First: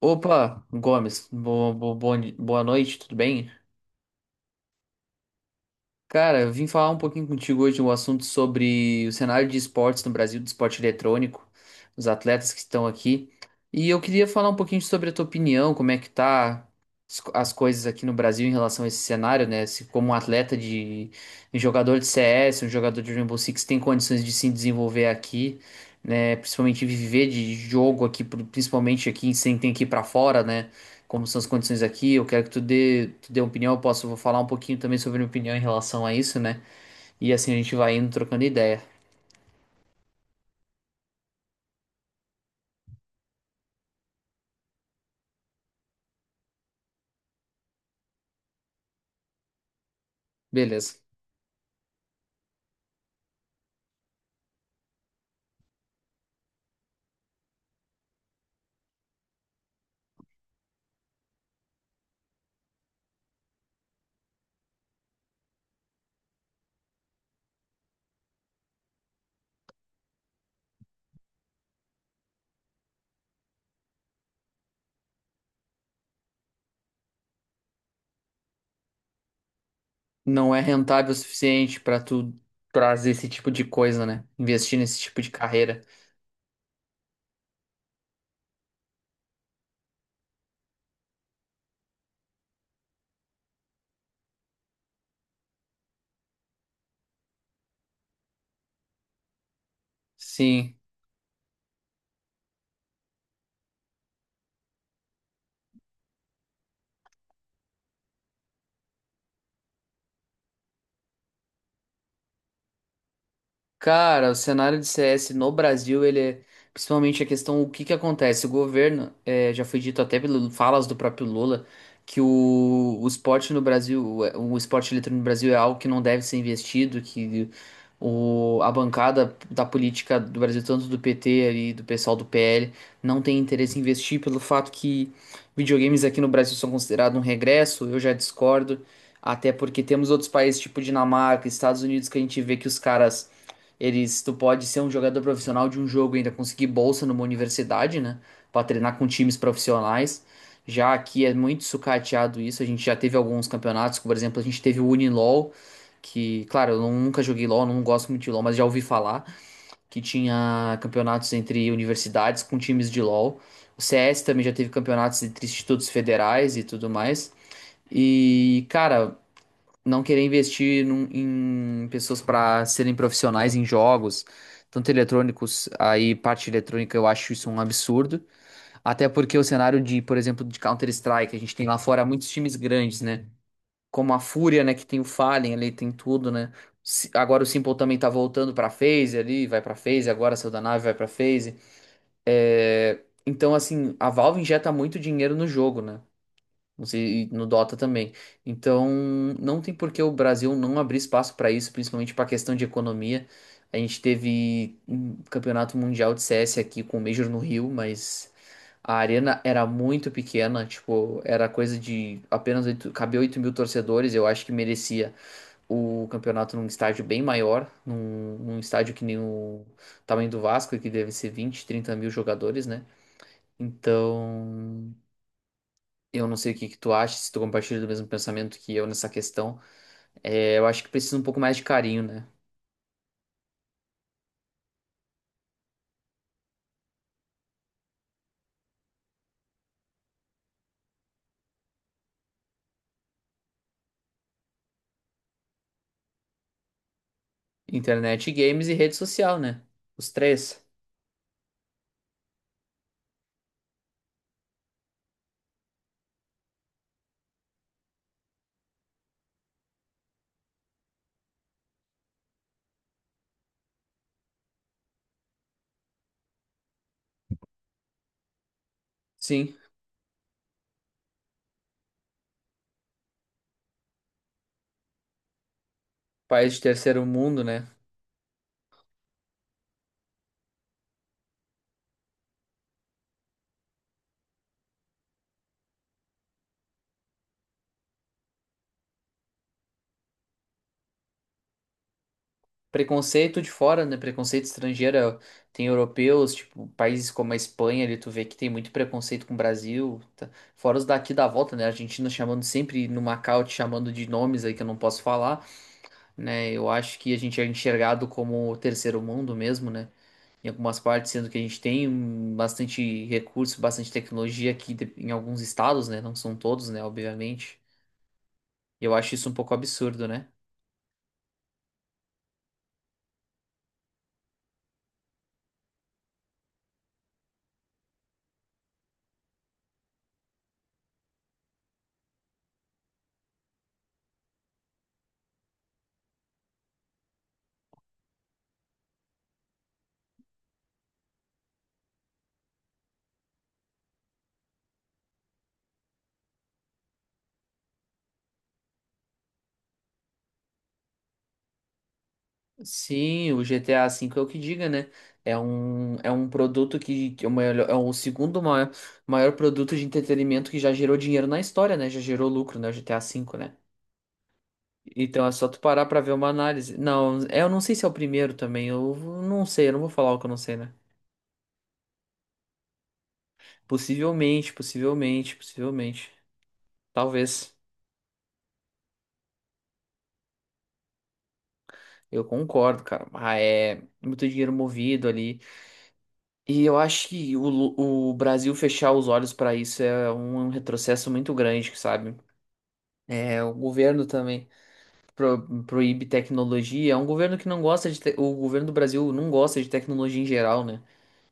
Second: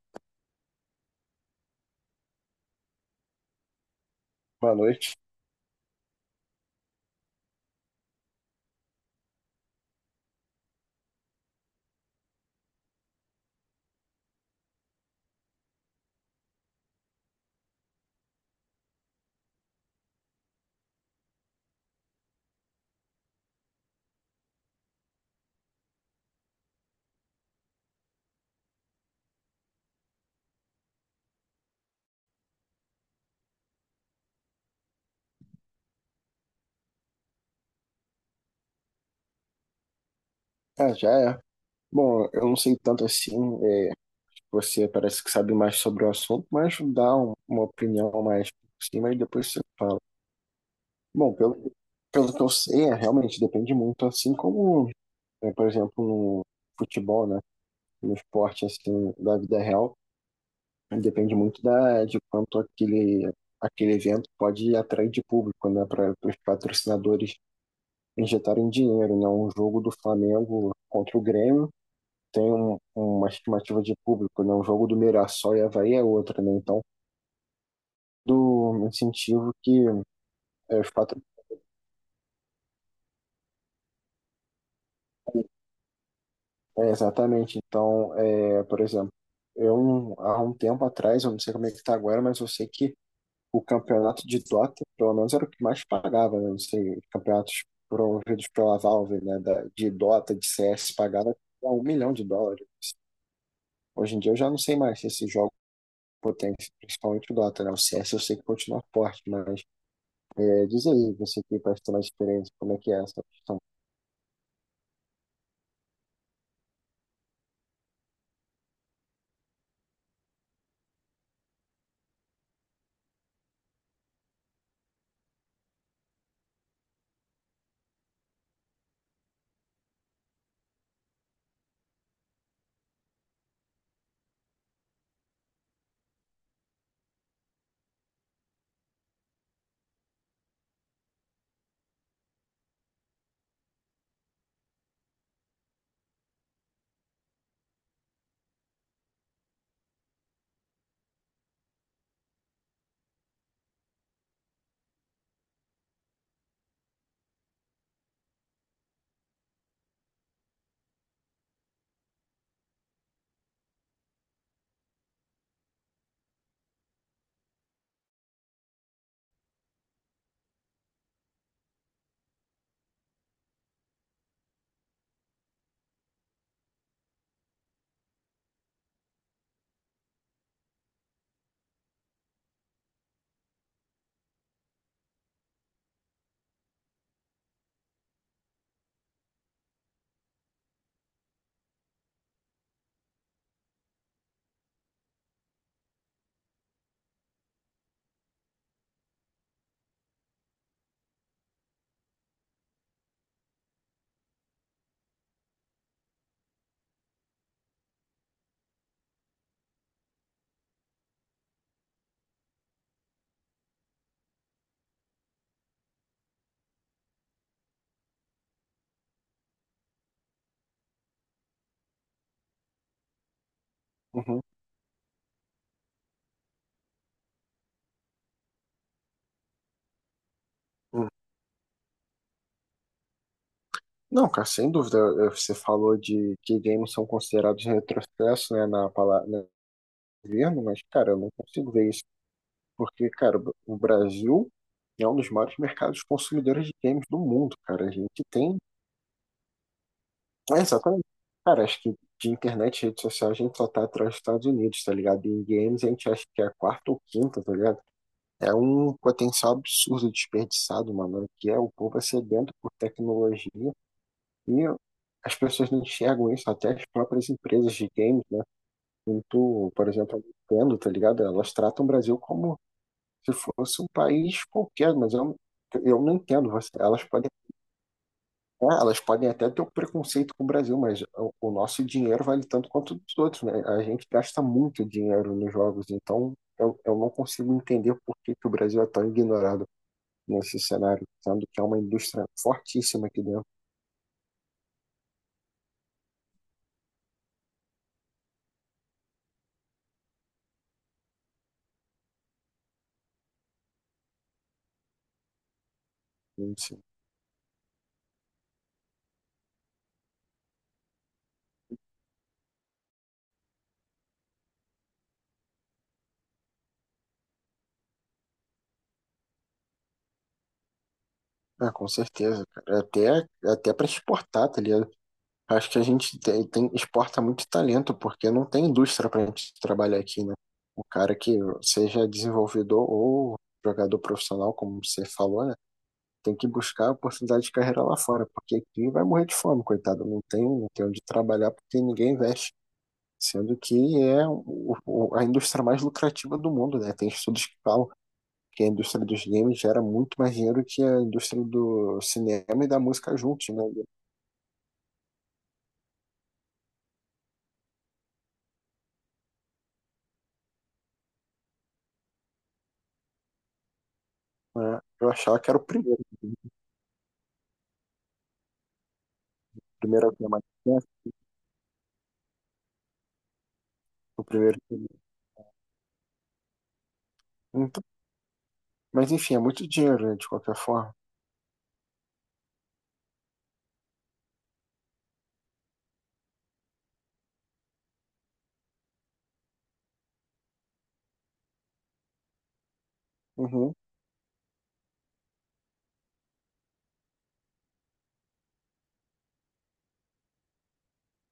Opa, Gomes, boa, boa noite, tudo bem? Boa noite. Cara, eu vim falar um pouquinho contigo hoje um assunto sobre o cenário de esportes no Brasil, do esporte eletrônico, os atletas que estão aqui. E eu queria falar um pouquinho sobre a tua opinião, como é que tá as coisas aqui no Brasil em relação a esse cenário, né? Se como um atleta de, um jogador de CS, um jogador de Rainbow Six tem condições de se desenvolver aqui, né? Principalmente viver de jogo aqui, principalmente aqui sem ter que ir pra fora, né? Como são as condições aqui, eu quero que tu dê uma opinião, vou falar um pouquinho também sobre minha opinião em relação a isso, né? E assim a gente vai indo trocando ideia. Ah, já é. Bom, eu não sei tanto assim, é, você parece que sabe mais sobre o assunto, mas dá uma opinião mais por cima e depois você fala. Beleza. Bom, pelo que eu sei, realmente depende muito, assim como, por exemplo, no futebol, né? No esporte, assim, da vida real, depende muito de quanto aquele evento pode atrair de público, né? Para os patrocinadores injetarem dinheiro, né? Um jogo do Flamengo contra o Grêmio tem uma estimativa de público, né? O jogo do Mirassol e Avaí é outra, né? Então, do incentivo que Não é os rentável o suficiente pra tu trazer esse tipo de coisa, né? Investir nesse tipo de carreira. é, exatamente. Então, por exemplo, eu há um tempo atrás, eu não sei como é que está agora, mas eu sei que o campeonato de Dota, pelo menos era o que mais pagava, né? Não sei, os campeonatos promovidos pela Valve, né? De Dota, de Sim. CS, pagava US$ 1 milhão. Hoje em dia eu já não sei mais se esses jogos potentes, principalmente o Dota, né? O CS eu sei que continua forte, mas diz aí, você tem mais diferente, como é que é essa questão? Cara, o cenário de CS no Brasil, ele é principalmente a questão, o que que acontece? O governo, já foi dito até pelas falas do próprio Lula, que o esporte no Brasil, o esporte eletrônico no Brasil é algo que não deve ser investido, que o, a bancada da política do Brasil, tanto do PT e do pessoal do PL, não tem interesse em investir pelo fato que videogames aqui no Brasil são considerados um regresso, eu já discordo, até porque temos outros países, tipo Dinamarca, Estados Unidos, que a gente vê que os caras eles, tu pode ser um jogador profissional de um jogo e ainda conseguir bolsa numa universidade, né? Pra treinar com times profissionais. Já aqui é muito sucateado isso. A gente já teve alguns campeonatos, por exemplo, a gente teve o Unilol, que, claro, eu nunca joguei LOL, não gosto muito de LOL, mas já ouvi falar que tinha campeonatos entre universidades com times de LOL. O CS também já teve campeonatos entre institutos federais e tudo mais. E, cara, não querer investir em pessoas para serem profissionais em jogos, tanto eletrônicos, aí parte eletrônica eu acho isso um absurdo, até porque o cenário de, por exemplo, de Counter-Strike, a gente tem lá fora muitos times grandes, né? Como a Fúria, né, que tem o Fallen ali, tem tudo, né? Agora o Simple também tá voltando pra FaZe ali, vai pra FaZe, agora saiu da nave, vai pra FaZe. Então, assim, a Valve injeta muito dinheiro no jogo, né? Não sei, e no Dota também. Então, não tem por que o Brasil não abrir espaço para isso, principalmente para a questão de economia. A gente teve um campeonato mundial de CS aqui com o Major no Rio, mas a arena era muito pequena, tipo, era coisa de apenas 8, cabia 8.000 torcedores. Eu acho que merecia o campeonato num estádio bem maior, num estádio que nem o tamanho do Vasco, que deve ser 20, 30 mil jogadores, né? Uhum, Então, eu não sei o que que tu acha, se tu compartilha do mesmo pensamento que eu nessa questão. É, eu acho que uhum. precisa um pouco mais de carinho, né? Não, cara, sem dúvida. Você falou de que games são considerados retrocesso, né, na palavra no governo, mas, cara, eu não consigo ver isso, porque, cara, o Brasil é um dos maiores mercados consumidores de games do mundo, cara. A gente Internet, tem. games e rede social, né? Os É, três. exatamente. Cara, acho que de internet e redes sociais a gente só tá atrás dos Estados Unidos, tá ligado? E em games a gente acha que é a quarta ou quinta, tá ligado? É um potencial absurdo desperdiçado, mano, que é o povo é sedento por tecnologia e as pessoas não enxergam isso, até as próprias empresas de games, né? Sim, Muito, por exemplo, a Nintendo, tá ligado? Elas tratam o Brasil como se fosse um país qualquer, mas eu não entendo. país de terceiro Elas podem, mundo, né? Elas podem até ter um preconceito com o Brasil, mas o nosso dinheiro vale tanto quanto o dos outros, né? A gente gasta muito dinheiro nos jogos, então eu não consigo entender por que que o Brasil é tão ignorado nesse cenário, sendo que é uma indústria fortíssima aqui Preconceito dentro. de fora, né? Preconceito estrangeiro. Tem europeus, tipo, países como a Espanha, ali tu vê que tem muito preconceito com o Brasil. Tá? Fora os daqui da volta, né? A Argentina chamando sempre no Macau, te chamando de nomes aí que eu não posso falar, né? Eu Sim. acho que a gente é enxergado como o terceiro mundo mesmo, né? Em algumas partes, sendo que a gente tem bastante recurso, bastante tecnologia aqui em alguns estados, né? Não são todos, né? Obviamente. E eu acho isso um pouco absurdo, né? Ah, com certeza, cara. Até, é até para exportar, tá ligado? Acho que a gente exporta muito talento, porque não tem indústria para a gente trabalhar aqui, né? O cara que seja desenvolvedor ou jogador profissional, como você falou, né? Tem que buscar oportunidade de carreira lá fora, porque aqui vai morrer de fome, coitado. Não tem onde trabalhar porque ninguém investe. Sendo que é a indústria mais lucrativa do mundo, né? Tem estudos que falam que a indústria dos games gera muito mais dinheiro que a indústria do cinema e da música Sim, o juntos, né? GTA V é o que diga, né? É um produto que é o maior- é o segundo maior, maior produto de entretenimento que já gerou dinheiro na história, né? Já gerou lucro, né? O GTA V, né? Mas eu Então é achava só que era tu parar pra ver uma o análise. Não, é, eu não sei se é o primeiro também. Eu não sei, eu não vou falar primeiro o que que eu é não mais sei, né? perto, o Possivelmente, primeiro. possivelmente, possivelmente. Talvez. Então, mas enfim, é muito dinheiro, né, de qualquer forma. Eu concordo, cara. Ah, é muito dinheiro movido ali. E eu acho que o Brasil fechar os olhos pra isso é um retrocesso muito grande, sabe? É, o Uhum, governo também proíbe tecnologia. É um governo que não gosta O governo do Brasil não gosta de tecnologia em geral, né?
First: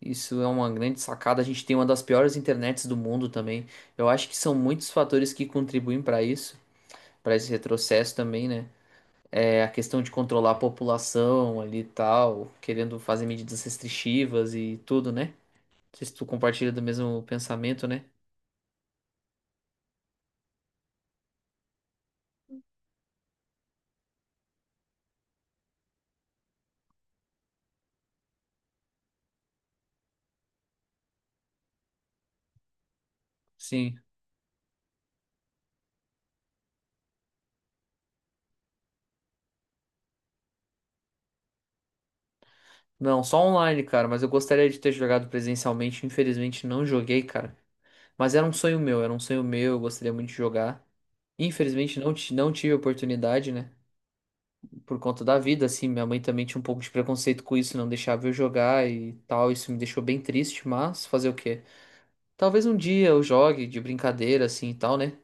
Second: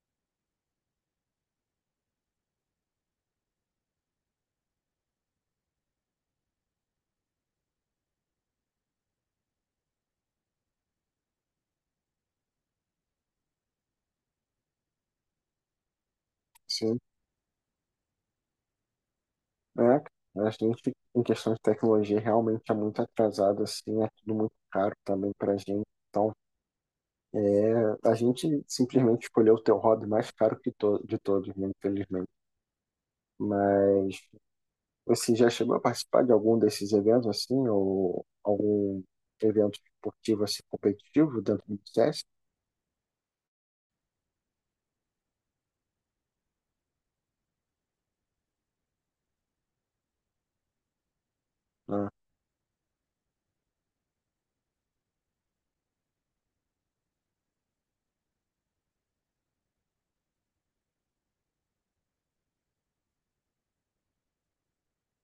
Isso é uma grande sacada. A gente tem uma das piores internets do mundo também. Eu acho que são muitos fatores que contribuem para isso, para esse retrocesso também, né? É a questão de controlar a população ali e tal, querendo fazer medidas restritivas e tudo, né? Não sei se tu compartilha do sim. mesmo pensamento, né? É, a gente, em questão de tecnologia, realmente é muito atrasado, assim, é tudo muito caro também pra gente. Então, a gente simplesmente escolheu ter o hobby mais caro que to de todos, né, infelizmente. Sim. Mas você já chegou a participar de algum desses eventos assim, ou algum evento esportivo assim competitivo dentro do CS? Não, só online, cara, mas eu gostaria de ter jogado presencialmente. Infelizmente não joguei, cara. Mas era um sonho meu, eu gostaria muito de jogar. Infelizmente Ah, não tive oportunidade, né? Por conta da vida, assim. Minha mãe também tinha um pouco de preconceito com isso, não deixava eu jogar e tal. Isso me deixou bem triste, mas fazer o quê? Talvez um dia eu jogue de brincadeira, assim e tal, né?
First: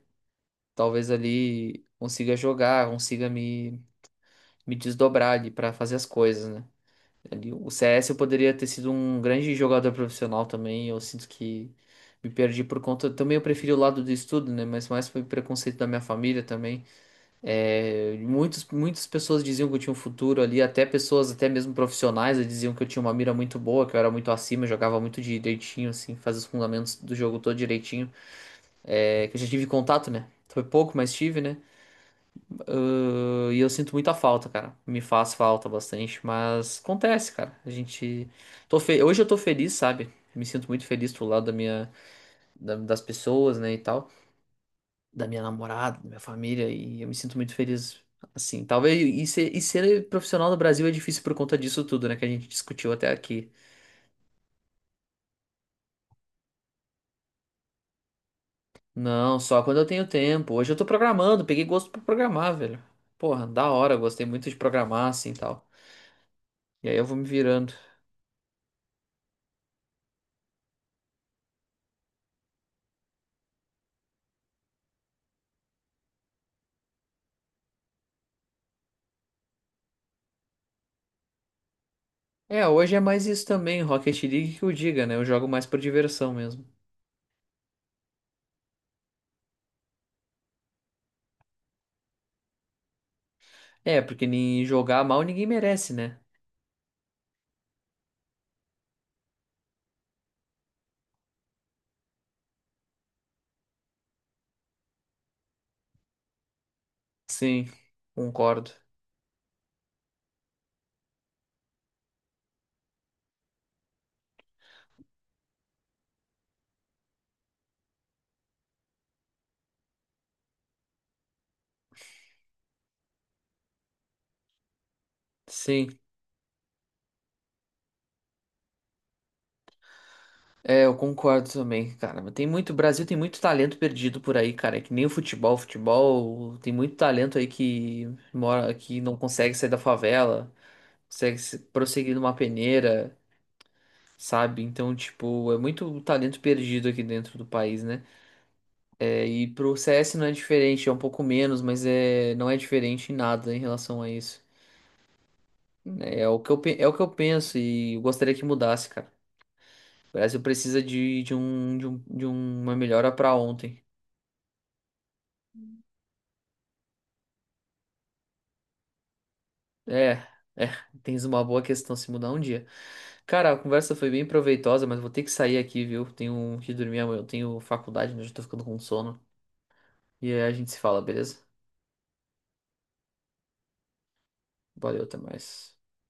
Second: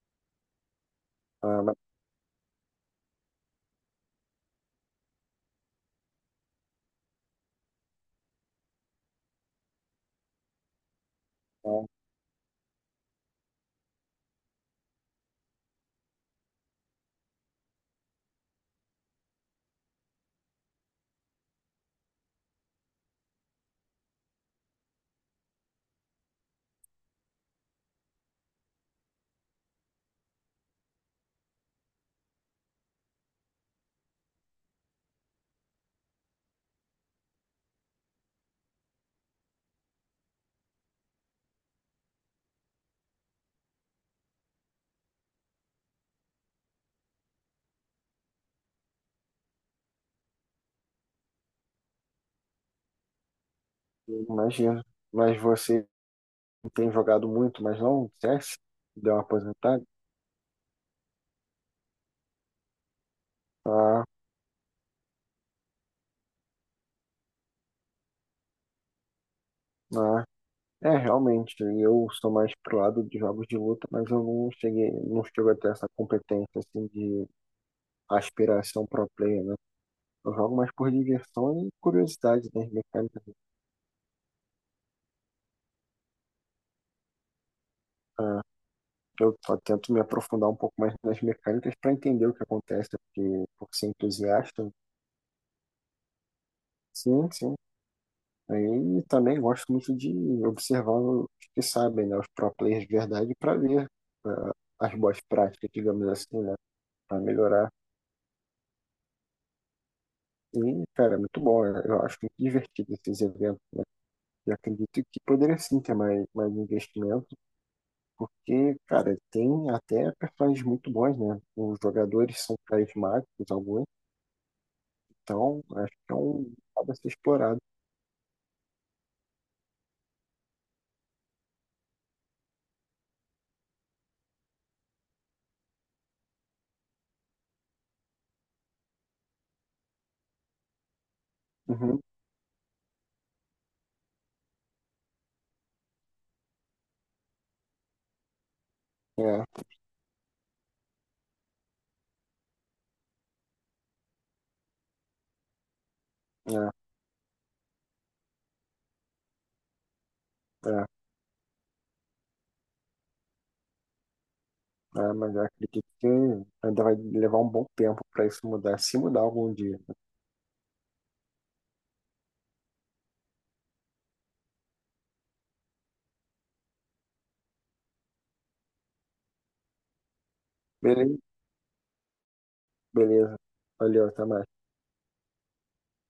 Talvez ah, mas, ali consiga jogar, me desdobrar ali pra fazer as coisas, né? Ali, o CS eu poderia ter sido um grande jogador profissional também. Eu sinto que ah, me perdi por conta. Também eu preferi o lado do estudo, né? Mas mais foi preconceito da minha família também. É, muitas pessoas diziam que eu tinha um futuro ali, até pessoas, até mesmo profissionais, diziam que eu tinha uma mira muito boa, que eu era muito acima, eu jogava muito direitinho, assim, fazia os fundamentos do jogo todo direitinho. É, que eu já tive contato, né? Foi pouco, mas tive, né? Ah, e eu sinto muita falta, cara. Me faz falta bastante, mas acontece, cara. A gente. Hoje eu tô feliz, sabe? Me sinto muito feliz pro lado da minha, das pessoas, né, e tal da minha namorada, da minha família, e eu me sinto muito feliz assim. Talvez e ser profissional no Brasil é difícil por conta disso tudo, né, que a gente discutiu até aqui. eu imagino. Mas você tem jogado muito, mas não CS? Deu uma Não, só quando aposentada? eu tenho tempo. Hoje eu tô programando, peguei gosto pra programar, velho. Porra, da hora, Ah, gostei muito de programar assim e tal. E aí eu vou me virando. ah. É, realmente, eu sou mais pro lado de jogos de luta, mas eu não chego a ter essa competência assim de aspiração pro player, né? Eu jogo mais por diversão e curiosidade É, das hoje é mecânicas. mais isso também, Rocket League que eu diga, né? Eu jogo mais por diversão mesmo. Eu só tento me aprofundar um pouco mais nas mecânicas para entender o que acontece, porque por ser É, porque nem entusiasta, jogar mal ninguém merece, né? sim, sim. Aí também gosto muito de observar os que sabem, né, os pro players de verdade, para ver ah, as boas práticas, digamos assim, né, para melhorar. Sim, concordo. E, cara, é muito bom, eu acho muito divertido esses eventos. E acredito que poderia sim ter mais, mais investimento, porque, cara, tem até personagens muito bons, né? Os jogadores são carismáticos, alguns. Então, acho Sim. que é um lado a ser explorado. É, eu concordo também, cara. Mas tem muito, o Brasil tem muito talento perdido por aí, cara. É que nem o futebol, futebol, tem muito talento aí que mora, que não consegue sair da favela, consegue se- Uhum. prosseguir numa peneira, sabe? Então, tipo, é muito talento perdido aqui dentro do país, né? É, É, e pro CS não é diferente, é um pouco menos, mas é, não é diferente em nada em relação a isso, né? É, o que eu, é, pe- é o que eu penso e eu gostaria que mudasse, cara. O Brasil precisa é. De uma melhora pra ontem. É, mas eu acredito que ainda vai levar um bom tempo para isso mudar, se mudar algum dia. É, é, tens uma boa questão se mudar um dia. Cara, a conversa foi bem proveitosa, mas vou ter que sair aqui, viu? Tenho que dormir amanhã, eu tenho faculdade, né? Já tô ficando com sono. E aí a gente se fala, Beleza, beleza? beleza. Valeu, até mais. Valeu, até mais.